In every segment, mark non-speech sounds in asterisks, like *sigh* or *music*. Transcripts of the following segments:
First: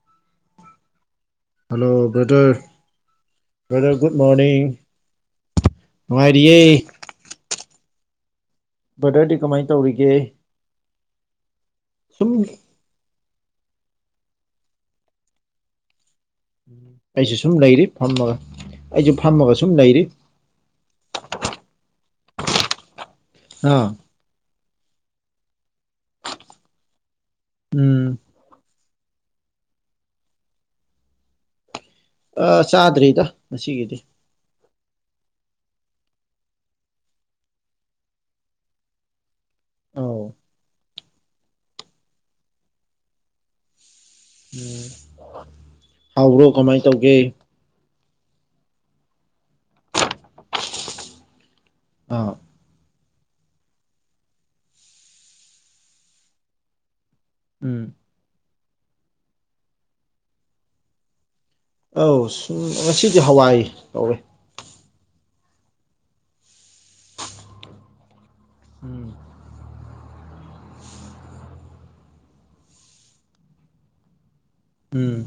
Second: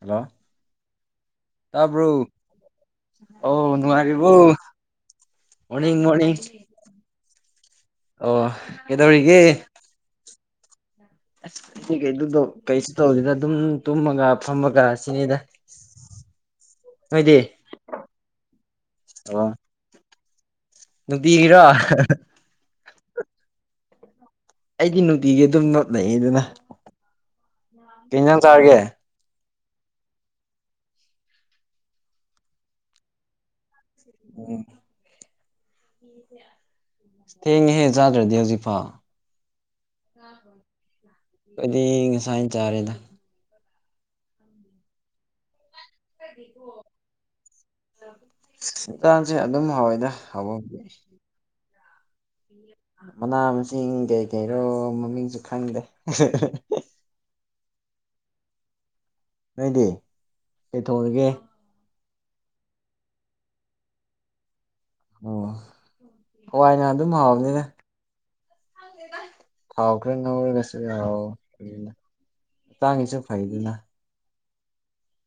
Hello hello ꯇꯥꯕ꯭ꯔꯣ brother ꯑꯣ brother good ꯅꯨꯡꯉꯥꯏꯔꯤꯕꯣ ꯃꯣꯔꯅꯤꯡ ꯃꯣꯔꯅꯤꯡ ꯃꯣꯔꯅꯤꯡ ꯅꯨꯡꯉꯥꯏꯔꯤꯌꯦ ꯑꯣ ꯕ꯭ꯔꯥꯗꯔꯗꯤ ꯀꯃꯥꯏ ꯀꯩꯗꯧꯔꯤꯒꯦ ꯇꯧꯔꯤꯒꯦ ꯑꯁ ꯈꯣꯏꯒꯤ ꯁꯨꯝ ꯑꯗꯨꯗꯣ ꯀꯩꯁꯨ ꯇꯧꯗꯦꯗ ꯑꯗꯨꯝ ꯇꯨꯝꯃꯒ ꯐꯝꯃꯒ ꯁꯤꯅꯤꯗꯥ ꯎꯝ ꯑꯩꯁꯨ ꯁꯨꯝ ꯂꯩꯔꯤ ꯐꯝꯃꯒ ꯑꯩꯁꯨ ꯑꯣ ꯐꯝꯃꯒ ꯁꯨꯝ ꯂꯩꯔꯤ ꯅꯨꯡꯇꯤꯒꯤꯔꯣ ꯑꯥ ꯑꯩꯗꯤ ꯅꯨꯡꯇꯤꯒꯤ ꯑꯗꯨꯝ ꯅꯞ ꯂꯩꯌꯦꯗꯅꯥ ꯎꯝ ꯀꯩ ꯌꯦꯟꯖꯥꯡ ꯆꯥꯔꯒꯦ ꯑꯥ ꯆꯥꯗ꯭ꯔꯤꯗ ꯉꯁꯤꯒꯤꯗꯤ ꯑꯣ ꯊꯦꯡꯉꯦꯍꯦ ꯆꯥꯗ꯭ꯔꯗꯤ ꯍꯧꯖꯤꯛꯐꯥꯎ ꯑꯧ ꯑꯈꯣꯏꯗꯤ ꯉꯁꯥꯏꯅ ꯆꯥꯔꯦꯗ ꯎꯝ ꯍꯥꯎꯕ꯭ꯔꯣ ꯀꯃꯥꯏ ꯇꯧꯒꯦ ꯍꯤꯟꯖꯥꯡꯁꯦ ꯑꯗꯨꯝ ꯍꯥꯎꯋꯦꯗ ꯍꯥꯎꯕ ꯕꯨꯗꯤ ꯑꯥ ꯃꯅꯥ ꯃꯁꯤꯡ ꯀꯩ ꯀꯩꯔꯣ ꯃꯃꯤꯡꯁꯨ ꯈꯪꯗꯦ ꯎꯝ ꯅꯣꯏꯗꯤ ꯀꯩ ꯊꯣꯡꯑꯒꯦ ꯑꯧ ꯁꯨꯝ ꯉꯁꯤꯗꯤ ꯍꯥꯋꯥꯏ ꯇꯧꯔꯦ ꯑꯣ ꯍꯋꯥꯏꯅ ꯑꯗꯨꯝ ꯍꯥꯎꯕꯅꯤꯗꯥ ꯎꯝ ꯊꯥꯎ ꯈꯔ ꯉꯧꯔꯒꯁꯨ ꯌꯥ ꯑꯗꯨꯅ ꯍꯛꯆꯥꯡꯒꯤꯁꯨ ꯐꯩꯗꯅ ꯎꯝ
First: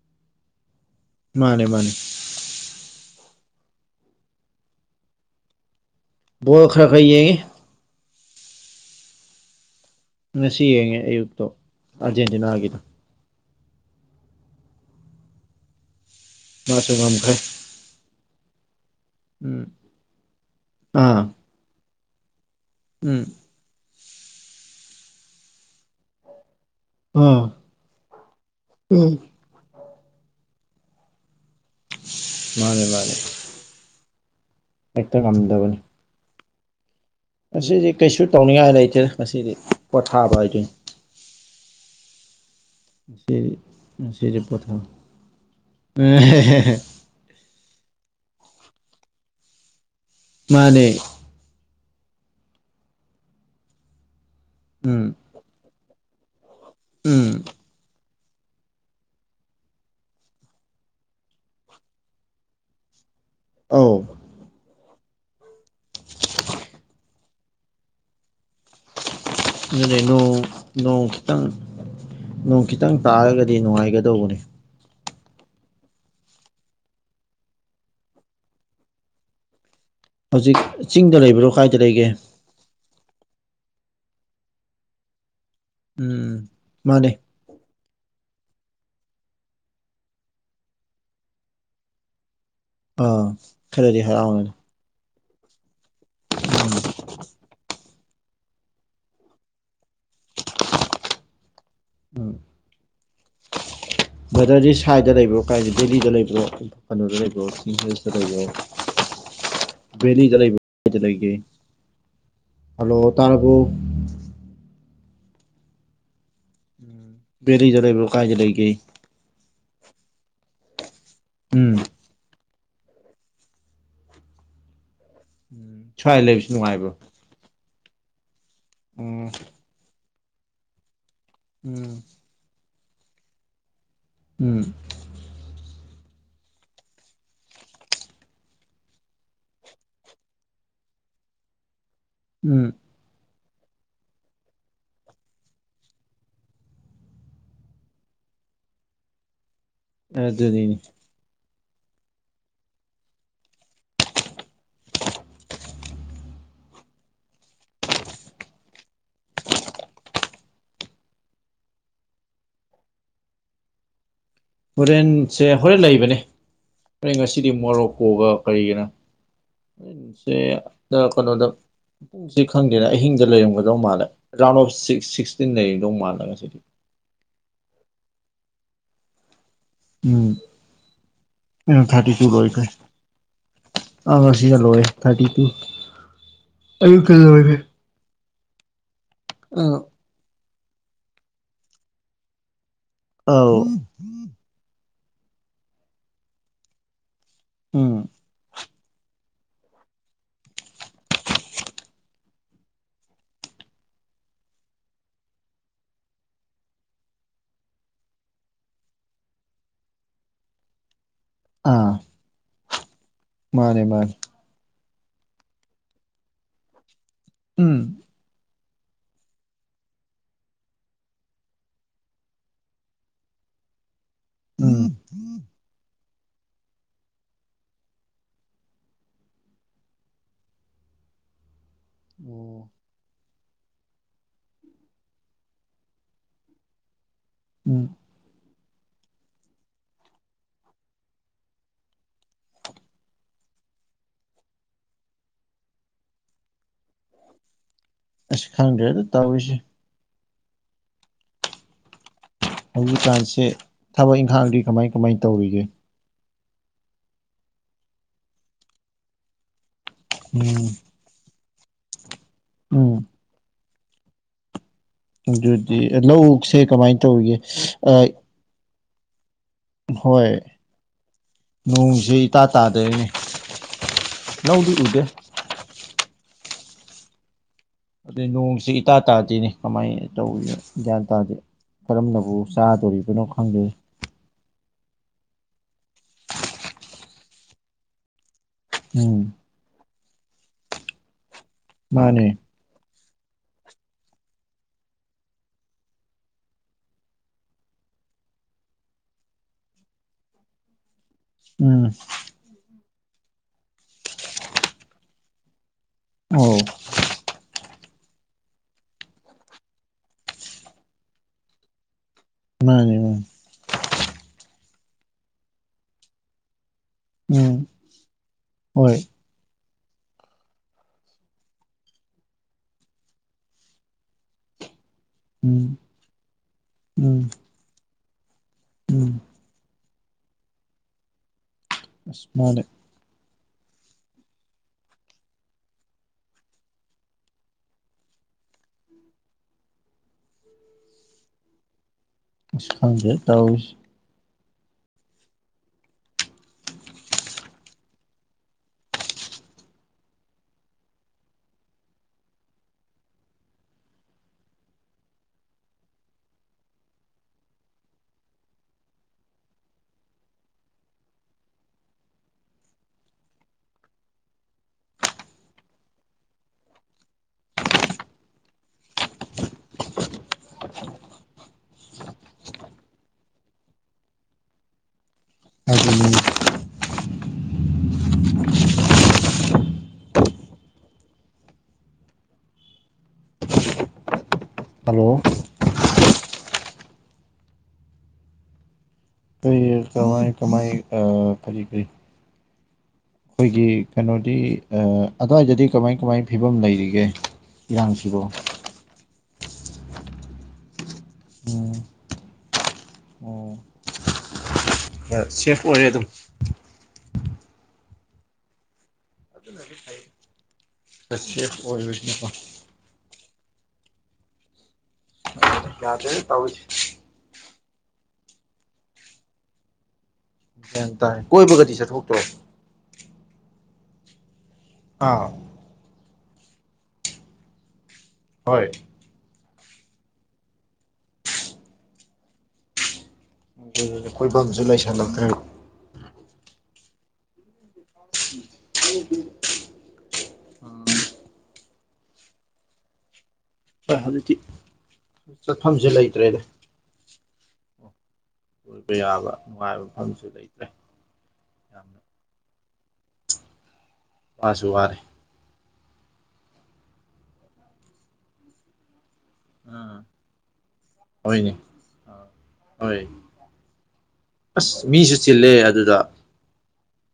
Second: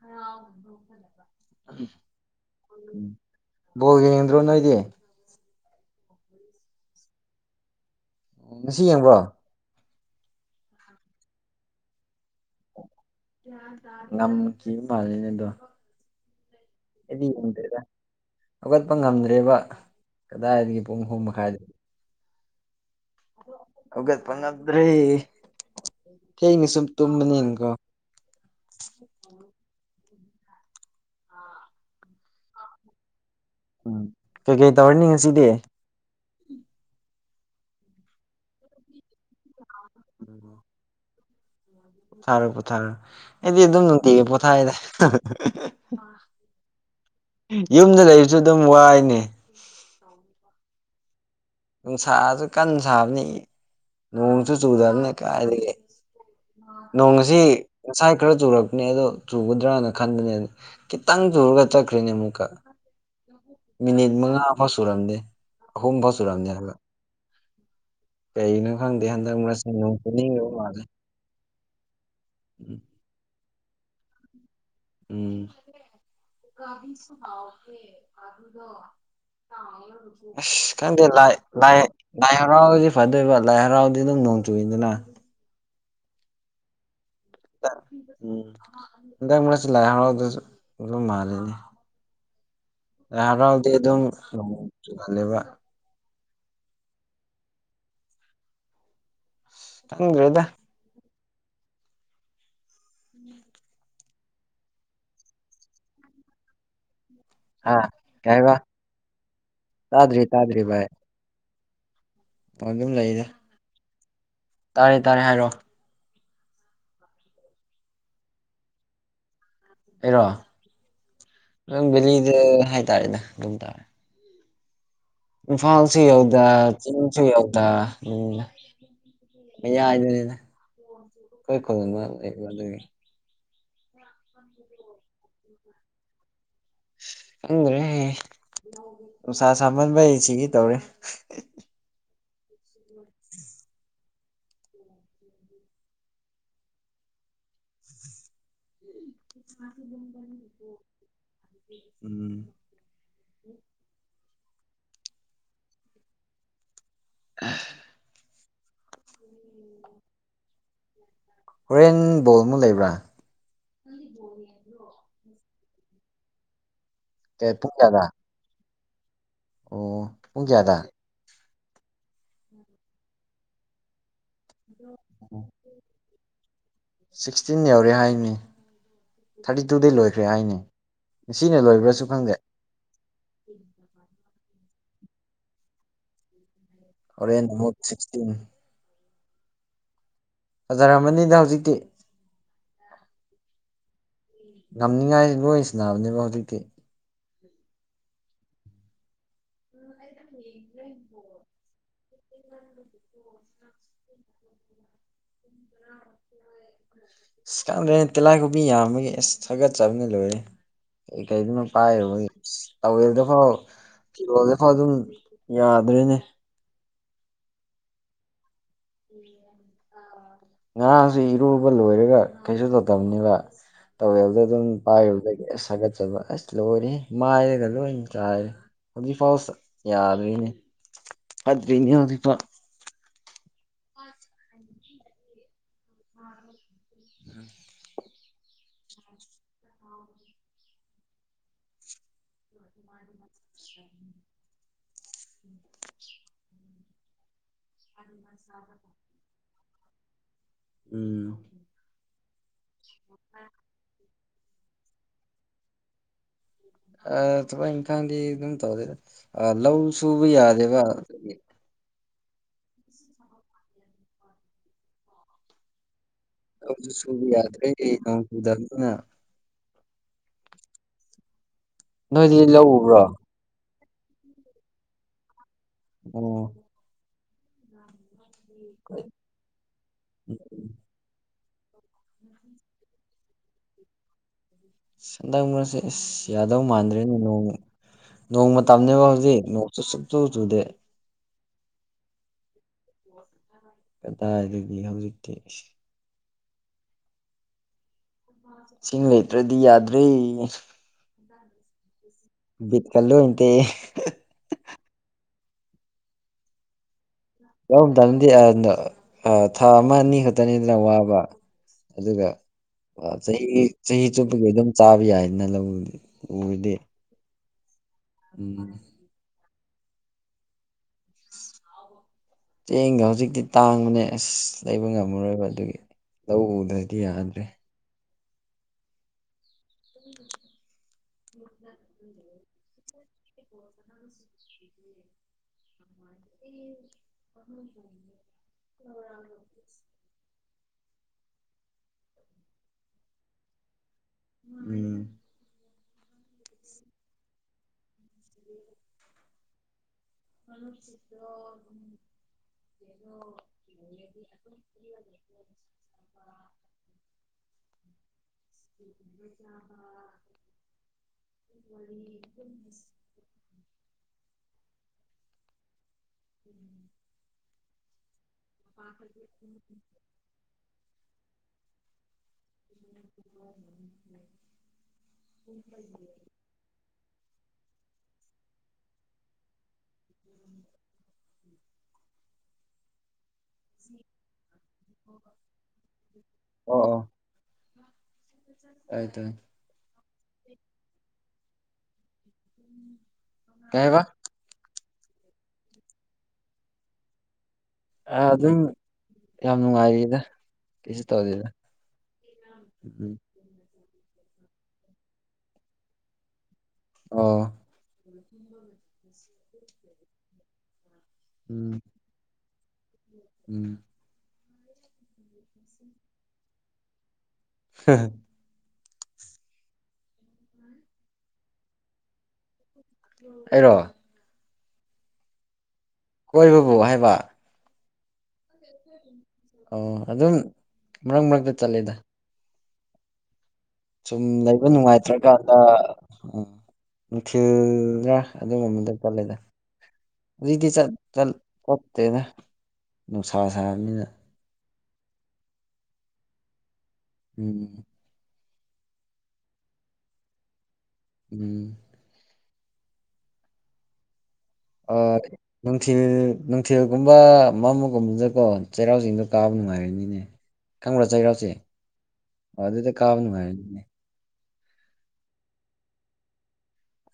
ꯍꯥꯔꯥꯎꯅꯥ ꯅꯣꯛꯀꯅꯤ ꯃꯥꯅꯦ ꯃꯥꯅꯦ ꯕꯣꯜ ꯌꯦꯡꯗꯔꯣ ꯅꯣꯏꯗꯤ ꯕꯣꯜ ꯈꯔ ꯈꯔ ꯌꯦꯡꯏ ꯉꯁꯤ ꯌꯦꯡꯕ꯭ꯔꯣ ꯉꯁꯤ ꯌꯦꯡꯉꯦ ꯑꯌꯨꯛꯇꯣ ꯑꯥꯔꯖꯦꯟꯇꯤꯅꯥꯒꯤꯗꯨ ꯉꯝꯈꯤ ꯃꯥꯟꯂꯦꯅꯦ ꯑꯗꯣ ꯃꯥꯁꯨ ꯑꯩꯗꯤ ꯉꯝꯈ꯭ꯔꯦ ꯌꯦꯡꯗꯦꯗ ꯍꯧꯒꯠꯄ ꯉꯝꯗ꯭ꯔꯦꯕ ꯎꯝ ꯀꯗꯥꯏꯗꯒꯤ ꯄꯨꯡ ꯑꯍꯨꯝ ꯑꯥ ꯃꯈꯥꯏꯗ ꯎꯝ ꯍꯧꯒꯠꯄ ꯉꯝꯗ꯭ꯔꯦ ꯊꯦꯡꯅ ꯁꯨꯝ ꯑꯥ ꯇꯨꯝꯕꯥꯅꯤꯅꯥꯀꯣ ꯎꯝ ꯃꯥꯅꯦ ꯃꯥꯅꯦ ꯎꯝ ꯀꯩꯀꯩ ꯇꯧꯔꯅꯤ ꯍꯦꯛꯇ ꯉꯁꯤꯗꯤ ꯉꯝꯗꯕꯅꯤ ꯉꯁꯤꯗꯤ ꯀꯩꯁꯨ ꯇꯧꯅꯤꯡꯉꯥꯏ ꯂꯩꯇꯦꯗꯥ ꯉꯁꯤꯗꯤ ꯄꯣꯊꯥꯕ ꯍꯥꯏꯗꯨꯅꯤ ꯄꯣꯊꯥꯔꯣ ꯄꯣꯊꯥꯔꯣ ꯉꯁꯤꯗꯤ ꯑꯩꯗꯤ ꯑꯗꯨꯝ ꯅꯨꯡꯗꯤꯒꯤ ꯉꯁꯤꯗꯤ ꯄꯣꯊꯥꯏꯗ ꯄꯣꯊꯥꯕ *unintelligible* ꯌꯨꯝꯗ ꯂꯩꯕꯖꯨ ꯑꯗꯨꯝ ꯋꯥꯏꯅꯦ ꯃꯥꯅꯦ ꯅꯨꯡꯁꯥꯁꯨ ꯀꯟꯅ ꯁꯥꯕꯅꯤ ꯅꯣꯡꯁꯨ ꯎꯝ ꯆꯨꯗꯕꯅꯤ ꯀꯥꯏꯗꯒꯤ ꯎꯝ ꯅꯣꯡꯁꯤ ꯉꯁꯥꯏ ꯈꯔ ꯆꯨꯔꯛꯄꯅꯦ ꯑꯗꯣ ꯆꯨꯒꯗ꯭ꯔꯅ ꯈꯟꯕꯅꯦ ꯈꯤꯇꯪ ꯆꯨꯔꯒ ꯆꯠꯈ꯭ꯔꯤꯅꯦ ꯑꯃꯨꯛꯀ ꯑꯧ ꯃꯤꯅꯤꯠ ꯃꯉꯥ ꯐꯥꯎ ꯁꯨꯔꯝꯅꯦ ꯑꯍꯨꯝ ꯐꯥꯎ ꯁꯨꯔꯝꯗꯦ ꯍꯥꯏꯕ ꯀꯩꯅꯣ ꯈꯪꯗꯦ ꯍꯟꯗꯛ ꯃꯔꯛ ꯑꯗꯨꯅꯦ ꯅꯣꯡ ꯅꯣꯡ ꯈꯤꯇꯪ ꯅꯣꯡ ꯈꯤꯇꯪ ꯇꯥꯔꯒꯗꯤ ꯅꯨꯡꯉꯥꯏꯒꯗꯧꯕꯅꯦ ꯎꯝ ꯑꯨꯛꯕꯤꯁꯨ ꯍꯥꯎꯕꯅꯦ ꯑꯗꯨꯗꯣ ꯇꯥꯎꯔꯒ ꯍꯧꯖꯤꯛ ꯑꯁ ꯈꯪꯗꯦ ꯆꯤꯡꯗ ꯂꯥꯏ ꯂꯩꯕ꯭ꯔꯣ ꯀꯥꯏꯗ ꯂꯩꯒꯦ ꯂꯥꯢ ꯍꯔꯥꯎꯗꯤ ꯐꯗꯣꯏꯕ ꯂꯥꯏ ꯍꯔꯥꯎꯗꯤ ꯑꯗꯨꯝ ꯅꯣꯡ ꯆꯨꯏꯗꯅ ꯎꯝ ꯃꯥꯅꯦ ꯎꯝ ꯍꯟꯗꯛ ꯃꯔꯛꯁꯤ ꯂꯥꯏ ꯍꯔꯥꯎꯗꯁꯨ ꯑꯗꯨꯝ ꯃꯥꯜꯂꯤꯅꯦ ꯂꯥꯏ ꯑꯥ ꯍꯔꯥꯎꯗꯤ ꯈꯔꯗꯤ ꯑꯗꯨꯝ ꯍꯔꯥꯎꯔꯅꯤ ꯆꯨꯒꯜ ꯂꯦꯕ *inaudible* ꯈꯪꯗ꯭ꯔꯦꯗ ꯕ꯭ꯔꯗꯔꯗꯤ ꯁꯥꯏꯗ ꯂꯩꯕ꯭ꯔꯣ ꯀꯥꯏ ꯗꯦꯜꯂꯤꯗ ꯂꯩꯕ꯭ꯔꯣ ꯀꯩꯅꯣꯗ ꯂꯩꯕ꯭ꯔꯣ ꯁꯤ ꯑꯥ ꯍꯥꯁꯗ ꯀꯩ ꯍꯥꯏꯕ ꯂꯩꯕ꯭ꯔꯣ ꯇꯥꯗ꯭ꯔꯤ ꯕꯦꯗꯤ ꯗ ꯇꯥꯗ꯭ꯔꯤ ꯂꯩꯕ꯭ꯔꯣ ꯚꯥꯏ ꯀꯥꯏ ꯂꯩꯒꯦ ꯑꯗꯨꯝ ꯍꯂꯣ ꯂꯩꯗ ꯇꯔ꯭ꯕꯣ ꯇꯥꯔꯦ ꯇꯥꯔꯦ ꯍꯥꯏꯔꯛꯑꯣ ꯎꯝ ꯕꯦꯂꯤꯗ ꯂꯩꯕꯔ ꯀꯥꯏꯖ ꯂꯩꯒꯦ ꯑꯩꯔꯣ ꯎꯝ ꯅꯪ ꯕꯦꯂꯤꯗ ꯍꯥꯏꯇꯥꯔꯦꯅꯦ ꯑꯗꯨꯝ ꯇꯥꯔꯦ ꯎꯝ ꯏꯝꯐꯥꯜꯁꯨ ꯁ꯭ꯋꯥꯏ ꯌꯧꯗ ꯂꯩꯕꯁꯤ ꯅꯨꯡꯉꯥꯏꯕ꯭ꯔꯣ ꯆꯤꯡ ꯁꯨ ꯌꯧꯗ ꯎꯝ ꯃꯌꯥꯏꯗꯅꯤꯗ ꯑꯩꯈꯣꯢ ꯈꯨꯜ ꯎꯝ ꯑꯃ ꯂꯩꯕ ꯑꯗꯨꯒꯤꯅꯤ ꯎꯝ ꯈꯪꯗ꯭ꯔꯦ ꯅꯨꯡꯁꯥ ꯁꯥꯃꯟꯕꯩ ꯁꯤꯒꯦ ꯇꯧꯔꯦ ꯎꯝ *inaudible* ꯑꯗꯨꯅꯤꯅꯦ ꯎꯝ *inaudible* *unintelligible* *inaudible* ꯍꯣꯔꯦꯟ ꯕꯣꯜ ꯑꯃꯩꯛ ꯂꯩꯕ꯭ꯔꯥ *unintelligible* ꯍꯣꯔꯦꯟꯁꯦ ꯍꯣꯔꯦꯟ ꯂꯩꯕꯅꯤ ꯉꯁꯤꯗꯤ ꯀꯩ ꯄꯨꯡ ꯀꯌꯥꯗ ꯃꯣꯔꯣꯛꯀꯣꯒ ꯀꯔꯤꯒꯅꯣ ꯑꯣ ꯁꯦ ꯄꯨꯡ ꯀꯌꯥꯗ ꯀꯩꯅꯣꯗ ꯀꯩꯅꯣꯗ ꯄꯨꯡꯁꯦ ꯈꯪꯗꯦꯅ ꯑꯍꯤꯡꯗ ꯂꯩꯏꯔꯝꯒꯗꯧ ꯃꯥꯜꯂ ꯔꯥꯎꯟ ꯑꯣꯐ ꯁꯤꯛ ꯁꯤꯛꯁꯇꯤꯟ ꯂꯩꯔꯝꯗꯧ ꯃꯥꯜꯂꯦ ꯉꯁꯤꯗꯤ ꯁꯤꯛꯇꯤꯟ ꯌꯧꯔꯦ ꯍꯥꯏꯅꯦ ꯊꯥꯔꯇꯤ ꯇꯨꯗꯤ ꯂꯣꯏꯈ꯭ꯔꯦ ꯎꯝ ꯍꯥꯏꯅꯦ ꯉꯁꯤꯅ ꯂꯣꯏꯕ꯭ꯔꯥꯁꯨ ꯈꯪꯗꯦ ꯑ ꯉꯁꯤꯅ ꯂꯣꯢꯔꯦ ꯊꯥꯔꯇꯤ ꯇꯨ ꯑꯌꯨꯛꯇ ꯍꯣꯔꯦꯟ ꯂꯣꯏꯈ꯭ꯔꯦ ꯑꯃꯨꯛ ꯁꯤꯁꯇꯤꯟ ꯑꯝ꯫ ꯐꯖꯔꯔꯕꯅꯤꯗ ꯍꯧꯖꯤꯛꯇꯤ꯫ ꯑꯧ꯫ ꯉꯝꯅꯤꯡꯉꯥꯏ ꯂꯣꯏ ꯁꯥꯟꯅꯕꯅꯦꯕ ꯍꯧꯖꯤꯛꯇꯤ꯫ ꯎꯝ꯫ *unintelligible* *unintelligible* *unintelligible* *unintelligible* ꯑꯁ ꯀꯥꯟꯗ꯭ꯔꯦꯅ ꯇꯤꯂꯥꯏꯈꯣꯝꯕꯤ ꯌꯥꯝꯕꯒꯤ ꯑꯁ ꯍꯥꯒꯠꯆꯕꯅ ꯂꯣꯏꯔꯦ꯫ ꯑꯩ ꯀꯩꯗꯅꯣꯝ ꯑꯥ ꯄꯥꯏꯔꯨꯕꯒꯤ ꯇꯋꯦꯜꯗ ꯀꯣ ꯃꯥꯅꯦ ꯃꯥꯅꯦ ꯐꯤꯔꯣꯜ ꯑꯗꯨꯝ ꯌꯥꯗ꯭ꯔꯦꯅꯦ꯫ ꯎꯝ꯫ *unintelligible* ꯉꯥꯥꯔꯥꯡꯁꯦ ꯏꯔꯨꯕ ꯂꯣꯏꯔꯒ ꯀꯩꯁꯨ ꯇꯧꯗꯕꯅꯦꯕ ꯇꯧꯋꯦꯜꯗ ꯑꯗꯨꯝ ꯎꯝ ꯄꯥꯏꯔꯨꯕꯗ ꯁꯥꯒꯠꯆꯕ ꯑꯁ ꯂꯣꯏꯔꯦꯍꯦ ꯃꯥꯏꯗꯒ ꯂꯣꯏ ꯆꯥꯏꯔꯦ꯫ ꯍꯧꯖꯤꯐꯥꯎ ꯌꯥꯗ꯭ꯔꯤꯅꯦ ꯐꯠꯇ꯭ꯔꯤꯅꯦ ꯍꯧꯖꯤꯐꯥꯎ꯫ ꯑꯣ ꯃꯥꯅꯤ꯫ ꯎꯝ꯫ ꯎꯝ꯫ *inaudible* ꯑꯁ ꯈꯪꯗ꯭ꯔꯦꯗ ꯇꯧꯔꯤꯁꯦ꯫ ꯎꯝ꯫ ꯍꯧꯖꯤꯛꯀꯥꯟꯁꯦ ꯊꯕꯛ ꯏꯪꯈꯥꯡꯗꯤ ꯀꯃꯥꯏ ꯀꯃꯥꯏ ꯇꯧꯔꯤꯒꯦ? ꯑ ꯊꯕꯛ ꯏꯪꯈꯥꯡꯗꯤ ꯑꯗꯨꯝ ꯇꯧꯔꯦꯗ ꯑꯥ ꯂꯧ ꯁꯨꯕ ꯎꯝ ꯌꯥꯗꯦꯕ ꯑꯗꯨꯒꯤ꯫ ꯎꯝ꯫ ꯑꯗꯨꯗꯤ ꯂꯧꯁꯦ ꯀꯃꯥꯏꯅ ꯇꯧꯔꯤꯒꯦ ꯑ ꯎꯗꯕꯗꯅ꯫ ꯍꯣꯏ ꯅꯣꯡꯁꯤ ꯅꯣꯏꯗꯤ ꯏꯇꯥ ꯂꯧ ꯎꯕ꯭ꯔꯣ ꯇꯥꯗ꯭ꯔꯦꯅꯦ꯫ ꯂꯧꯗꯤ ꯎꯗꯦ꯫ ꯑꯣ꯫ ꯑꯗꯩ ꯅꯣꯡꯁꯤ ꯏꯇꯥ ꯇꯥꯗꯦꯅꯤ ꯀꯃꯥꯏꯅ ꯇꯧꯔꯤꯖꯅꯣ ꯒ꯭ꯌꯥꯟ ꯇꯥꯗꯦ꯫ ꯀꯔꯝꯅꯕꯨ ꯆꯥꯗꯣꯔꯤꯕꯅꯣ ꯈꯪꯗꯦ꯫ ꯍꯟꯗꯛ ꯃꯔꯁꯦ ꯑꯁ ꯌꯥꯗꯧ ꯃꯥꯟꯗ꯭ꯔꯦꯅꯦ ꯅꯣꯡ ꯅꯣꯡ ꯃꯇꯝꯅꯦꯕ ꯎꯝ ꯍꯧꯖꯤꯛ ꯅꯣꯡ ꯁꯨꯞꯆꯨ ꯆꯨꯗꯦ꯫ ꯃꯥꯅꯦ꯫ *unintelligible* ꯀꯗꯥꯥꯏꯔꯗꯤ ꯍꯧꯖꯤꯛꯇꯀꯤ꯫ ꯏꯁꯤꯡ ꯂꯩꯇ꯭ꯔꯗꯤ ꯌꯥꯗ꯭ꯔꯦ꯫ ꯎꯝ꯫ ꯕꯤꯠꯀ ꯂꯣꯏ ꯇꯦꯛꯑꯦ꯫ ꯑꯣ꯫ ꯌꯥꯎꯔꯝ ꯇꯗꯤ ꯑꯥ ꯊꯥ ꯑꯃ ꯑꯅꯤ ꯈꯛꯇꯅꯤꯗꯅ ꯋꯥꯕ ꯑꯗꯨꯒ, ꯃꯥꯅꯦ ꯑꯥ ꯃꯥꯅꯦ ꯆꯍꯤ ꯆꯍꯤ ꯆꯨꯞꯄꯒꯤ ꯑꯗꯨꯝ ꯆꯥꯕ ꯌꯥꯏꯅ ꯂꯧꯗꯤ ꯎꯔꯗꯤ꯫ ꯎꯝ꯫ ꯎꯝ ꯍꯣꯏ ꯆꯦꯡꯒ ꯍꯧꯖꯤꯛꯇꯤ ꯇꯥꯡꯕꯅꯦ ꯑꯁ ꯂꯩꯕ ꯉꯝꯃꯔꯣꯏꯕ ꯎꯝ ꯑꯗꯨꯒꯤ ꯂꯧ ꯎꯗ꯭ꯔꯗꯤ ꯎꯝ ꯌꯥꯗ꯭ꯔꯦ ꯎꯝ *inaudible* ꯑꯁ ꯃꯥꯗꯦ *inaudible* *inaudible* *inaudible* *unintelligible* ꯑꯁ ꯈꯪꯗꯦ ꯇꯧꯔꯤꯁꯦ ꯎꯝ ꯃꯔꯨꯞꯁꯤꯡꯗꯣ *unintelligible* *unintelligible* ꯎꯝ *unintelligible* ꯑꯗꯨꯅꯤ *unintelligible* *unintelligible* ꯍꯜꯂꯣ ꯑꯣ ꯑꯥ ꯑꯥꯏ ꯇꯥꯏ ꯀꯔꯤ ꯀꯃꯥꯏ ꯀꯃꯥꯏ ꯑ ꯀꯔꯤ ꯀꯔꯤ ꯑꯈꯣꯏꯒꯤ ꯀꯩ ꯍꯥꯏꯕ ꯀꯩꯅꯣ ꯗꯤ ꯑ ꯑꯗ꯭ꯋꯥꯏꯗꯗꯤ ꯀꯃꯥꯏ ꯀꯃꯥꯏ ꯐꯤꯕꯝ ꯂꯩꯔꯤꯒꯦ ꯑ ꯏꯔꯥꯡꯁꯤꯕꯣ ꯑꯗꯨꯝ ꯌꯥꯝ ꯅꯨꯡꯉꯥꯏꯔꯤꯗ ꯀꯩꯁꯨ ꯇꯧꯗꯦꯗ ꯎꯝ ꯎꯝ ꯁꯦꯐ ꯑꯣꯏꯌꯦ ꯑꯗꯨꯝ ꯑꯣ ꯑ ꯁꯦꯐ ꯎꯝ ꯑꯣꯏꯕꯁꯤꯅꯀꯣ ꯎꯝ ꯌꯥꯗ꯭ꯔꯦꯗ ꯇꯧꯔꯤꯁꯤ *unintelligible* ꯒ꯭ꯌꯥꯟ ꯇꯥꯏ ꯀꯣꯏꯕꯒꯗꯤ ꯆꯠꯊꯣꯛꯇ꯭ꯔꯣ ꯑꯩꯔꯣ ꯑꯥ ꯀꯣꯏꯕꯕꯨ ꯍꯥꯏꯕ ꯍꯣꯏ ꯑꯣ ꯑꯗꯨꯝ ꯃꯔꯛ ꯃꯔꯛꯇ ꯆꯠꯂꯦꯗ ꯑꯗꯨꯅꯤꯅꯦ ꯁꯨꯝ ꯀꯣꯏꯐꯝꯁꯨ ꯂꯩꯕ ꯂꯩꯁꯜꯂꯛꯇ꯭ꯔꯦ ꯅꯨꯡꯉꯥꯏꯇ꯭ꯔꯀꯥꯟꯗ ꯎꯝ ꯅꯨꯡꯊꯤꯜꯗ ꯑꯗꯨꯒꯨꯝꯕꯗ ꯆꯠꯂꯦꯗ ꯍꯨꯖꯤꯛꯇꯤ ꯆꯠ ꯆꯜ ꯆꯠꯇꯦꯗ ꯅꯨꯡꯁꯥ ꯁꯝ ꯍꯣꯏ ꯍꯧꯖꯤꯛꯇꯤ ꯆꯠꯐꯝꯁꯦ ꯂꯩꯇ꯭ꯔꯦꯗ ꯎꯝ ꯀꯣꯏꯕ ꯌꯥꯕ ꯅꯨꯡꯉꯥꯏꯕ ꯃꯐꯝꯁꯨ ꯂꯩꯇ꯭ꯔꯦ ꯎꯝ ꯌꯥꯝꯅ ꯋꯥꯁꯨ ꯑ ꯋꯥꯔꯦ ꯅꯨꯡꯊꯤꯜ ꯅꯨꯡꯊꯤꯜꯒꯨꯝꯕ ꯃꯝꯃꯒꯨꯝꯕꯖꯦꯀꯣ ꯆꯩꯔꯥꯎꯆꯤꯡꯗꯣ ꯀꯥꯕ ꯑꯥ ꯅꯨꯡꯉꯥꯏꯔꯅꯤꯅꯦ ꯈꯪꯕ꯭ꯔꯥ ꯆꯩꯔꯥꯎꯆꯦ ꯍꯣꯏꯅꯦ ꯑꯥ ꯑꯣ ꯑꯗꯨꯗ ꯍꯣꯏ ꯀꯥꯕ ꯅꯨꯡꯉꯥꯏꯅꯦꯕ ꯑꯁ ꯃꯤꯁꯨ ꯆꯤꯜꯂꯦ ꯑꯗꯨꯗ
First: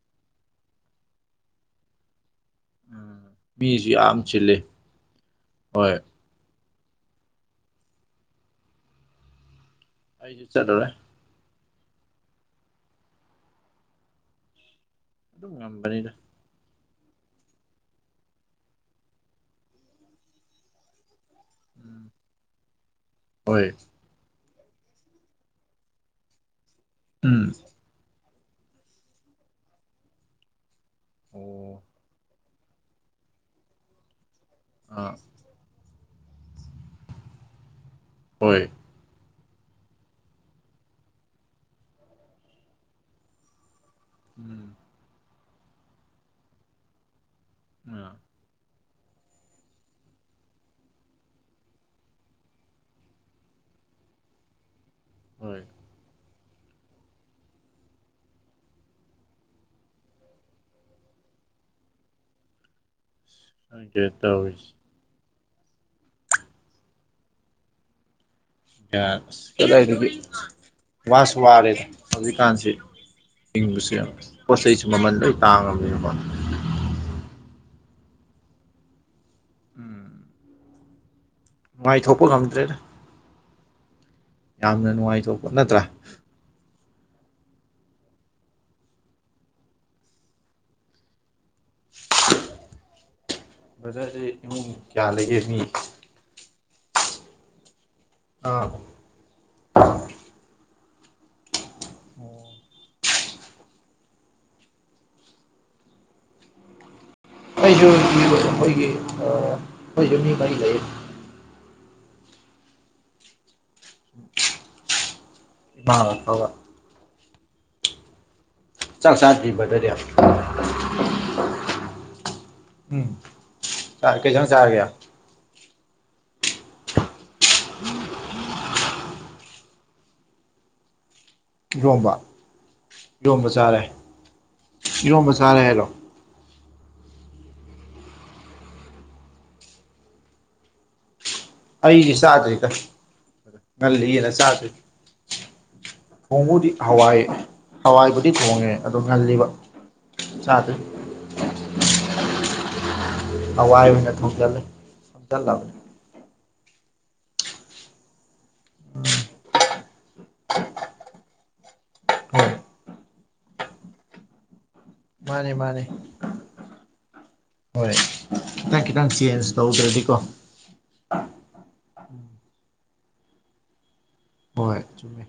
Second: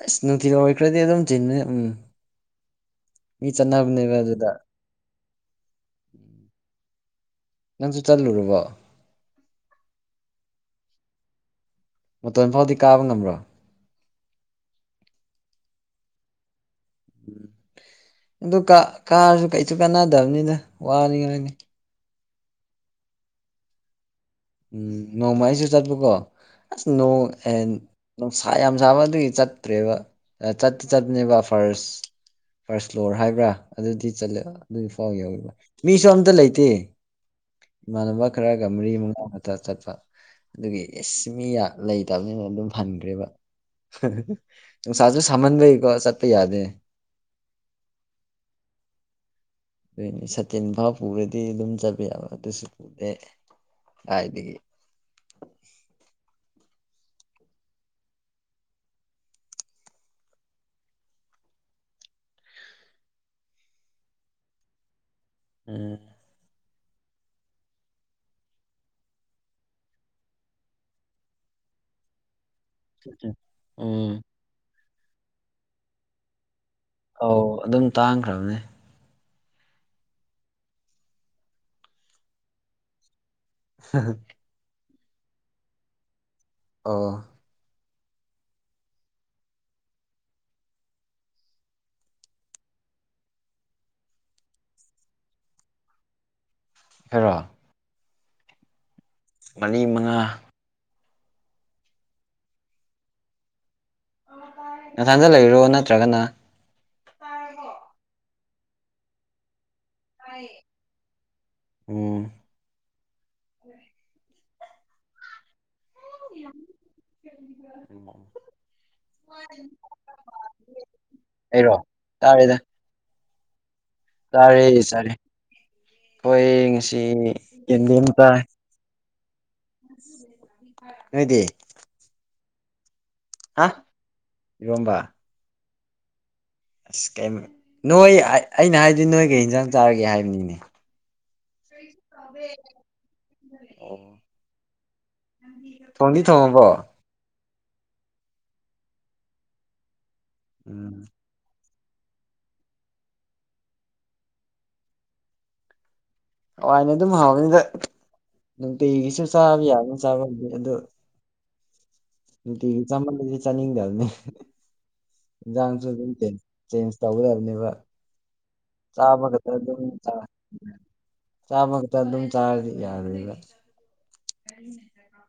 ꯑꯁ ꯅꯨꯡꯊꯤꯜ ꯑꯣꯏꯈ꯭ꯔꯗꯤ ꯑꯗꯨꯝ ꯆꯤꯟꯕꯅꯦ ꯎꯝ ꯃꯤ ꯃꯤꯁꯨ ꯆꯠꯅꯕꯅꯦꯕ ꯌꯥꯝ ꯑꯗꯨꯗ ꯆꯤꯜꯂꯤ ꯍꯣꯏ ꯅꯪꯁꯨ ꯆꯠꯂꯨꯨꯔꯕꯣ ꯑꯩꯁꯨ ꯆꯠꯂꯨꯔꯦ ꯃꯇꯣꯟ ꯐꯥꯎꯗꯤ ꯀꯥꯕ ꯉꯝꯕ꯭ꯔꯣ ꯑꯗꯨꯝ ꯉꯝꯕꯅꯤꯗ ꯎ ꯑꯗꯨ ꯀꯥ ꯀꯥꯔꯁꯨ ꯀꯩꯁꯨ ꯀꯥꯟꯅꯗꯕꯅꯤꯗ ꯋꯥꯅꯤꯡꯉꯥꯏꯅꯤ ꯎꯝ ꯍꯣꯏ ꯎꯝ ꯅꯣꯡꯃ ꯑꯩꯁꯨ ꯆꯠꯄꯀꯣ ꯑꯁ ꯅꯣꯡ ꯎꯝ ꯑꯦ ꯅꯨꯡꯁꯥ ꯌꯥꯝ ꯁꯥꯕ ꯑꯗꯨꯒꯤ ꯆꯠꯇ꯭ꯔꯦꯕ ꯑ ꯆꯠꯇꯤ ꯆꯠꯄꯅꯦꯕ ꯑꯣ ꯐꯥꯔꯁ ꯐꯥꯔꯁ ꯐ꯭ꯂꯣꯔ ꯍꯥꯏꯕ꯭ꯔꯥ ꯑꯗꯨꯗꯤ ꯆꯠꯂꯦ ꯑꯗꯨꯏꯐꯥꯎ ꯑꯥ ꯌꯧꯔꯤꯕ ꯃꯤꯁꯨ ꯑꯝꯇ ꯂꯩꯇꯦ ꯏꯃꯥꯟꯅꯕ ꯍꯣꯏ ꯈꯔꯒ ꯃꯔꯤ ꯃꯉꯥ ꯇ ꯆꯠꯄ ꯑꯗꯨꯒꯤ ꯑꯦꯁ ꯃꯤꯌꯥ ꯂꯩꯇꯕꯅꯤꯅ ꯑꯗꯨꯝ ꯍꯟꯈ꯭ꯔꯦꯕ ꯎꯝ ꯅꯨꯡꯁꯥꯁꯨ ꯁꯃꯟꯕꯩꯀꯣ ꯆꯠꯄ ꯌꯥꯗꯦ ꯎ ꯑꯗꯨꯏꯅꯦ ꯁꯇꯤꯟ ꯐꯥꯎ ꯄꯨꯔꯗꯤ ꯑꯗꯨꯝ ꯆꯠꯕ ꯌꯥꯕ ꯑꯗꯨꯁꯨ ꯄꯨꯗꯦ ꯀꯥꯏꯗꯒꯤ ꯍꯣꯏ ꯈꯪꯗꯦ ꯇꯧꯔꯤꯁꯦ ꯎꯝ ꯀꯥꯅ ꯑꯁ ꯀꯗꯥꯏꯗꯒꯤ ꯋꯥꯁꯨ ꯋꯥꯔꯦꯗ ꯍꯧꯖꯤꯛꯀꯥꯟꯁꯤ ꯍꯤꯡꯕꯁꯨ ꯌꯥꯝ ꯎꯝ ꯄꯣꯠ ꯆꯩꯁꯨ ꯃꯃꯜ ꯂꯣꯏ ꯇꯥꯡꯉꯕꯅꯤꯅꯀꯣ ꯑꯧ ꯑꯗꯨꯝ ꯇꯥꯡꯈ꯭ꯔꯕꯅꯦ ꯎꯝ ꯃꯥꯏꯊꯣꯛꯄ ꯉꯝꯗ꯭ꯔꯦꯗ *unintelligible* ꯌꯥꯝꯅ ꯅꯨꯡꯉꯥꯏꯊꯣꯛꯄ ꯅꯠꯇ꯭ꯔꯥ ꯑꯣ *inaudible* ꯕꯖꯥꯔꯁꯦ ꯏꯃꯨꯡ ꯀꯌꯥ ꯂꯩꯒꯦ ꯃꯤ ꯈꯔꯣ ꯑꯥ ꯃꯔꯤ ꯃꯉꯥ ꯅꯊꯟꯗ ꯂꯩꯔꯣ ꯅꯠꯇ꯭ꯔꯒꯅ ꯑꯩꯁꯨ ꯑꯈꯣꯏꯒꯤ ꯑ ꯑꯈꯣꯏꯁꯨ ꯃꯤ ꯃꯔꯤ ꯂꯩ ꯑꯣ ꯏꯃꯥ ꯑꯐꯕ *unintelligible* ꯆꯥꯛ ꯆꯥꯗ꯭ꯔꯤ ꯕꯗꯔꯗꯤ ꯑꯩꯔꯣ ꯇꯥꯔꯦꯗ ꯎꯝ ꯀꯩ ꯏꯟꯖꯥꯡ ꯆꯥꯔꯦ ꯆꯥꯔꯒꯦ ꯆꯥꯔꯦ ꯍꯣꯏ ꯉꯁꯤ ꯌꯦꯟꯗꯦꯝ ꯇꯥꯏ ꯅꯣꯏꯗꯤ ꯏꯔꯣꯝꯕ ꯏꯔꯣꯝꯕ ꯍꯥ ꯆꯥꯔꯦ ꯏꯔꯣꯝꯕ ꯆꯥꯔꯦ ꯍꯥꯏꯔꯣ ꯑꯁ ꯀꯩꯝ ꯅꯣꯏ ꯑꯩ ꯑꯩꯅ ꯍꯥꯏꯗꯤ ꯅꯣꯏꯒꯤ ꯀꯩ ꯍꯤꯟꯖꯥꯡ ꯆꯥꯔꯒꯦ ꯍꯥꯏꯕꯅꯤꯅꯦ ꯑꯩꯒꯤ ꯆꯥꯗ꯭ꯔꯤꯗ ꯑꯣ ꯉꯜꯂꯤꯌ‌ꯦꯅ ꯆꯥꯗ꯭ꯔꯤ ꯊꯣꯡꯗꯤ ꯊꯣꯡꯉꯕꯣ ꯊꯣꯡꯕꯨꯗꯤ ꯍꯋꯥꯏ ꯍꯋꯥꯏꯕꯨꯗꯤ ꯊꯣꯡꯉꯦ ꯑꯗꯣ ꯉꯜꯂꯤꯕ ꯆꯗ꯭ꯔꯤ ꯎꯝ ꯍꯋꯥꯏ ꯑꯣꯏꯅ ꯊꯣꯡꯖꯜꯂ‌ꯦ *unintelligible* ꯍꯋꯥꯏꯅ ꯑꯗꯨꯝ ꯍꯥꯎꯕꯅꯤꯗ ꯅꯨꯡꯇꯤꯒꯤꯁꯨ ꯆꯥꯕ ꯌꯥꯕꯅꯤ ꯆꯥꯕ ꯕꯨꯗꯤ ꯑꯗꯨ ꯍꯣꯏ ꯅꯨꯡꯇꯤꯒꯤ ꯆꯥꯃꯜꯂꯗꯤ ꯆꯅꯤꯡꯗꯕꯅ‌ꯦ ꯃꯥꯅꯦ ꯃꯥꯅꯦ ꯏꯟꯖꯥꯡꯁꯨ ꯑꯗꯨꯝ ꯄ‌ꯦꯟ ꯆꯦꯟꯖ ꯇꯧꯒꯗꯕꯅꯦꯕ ꯍꯣꯏ ꯈꯤꯇꯪ ꯈꯤꯇꯪ ꯆꯥꯕ ꯈꯛꯇ ꯆꯦꯟꯖ ꯑꯗꯨꯝ ꯇꯧꯗ꯭ꯔꯗꯤꯀꯣ ꯆꯥꯏ ꯆꯥꯕ ꯈꯛꯇ ꯑꯗꯨꯝ ꯆꯥꯔꯗꯤ ꯌꯥꯗꯦꯕ ꯑ ꯆꯨꯝꯃꯦ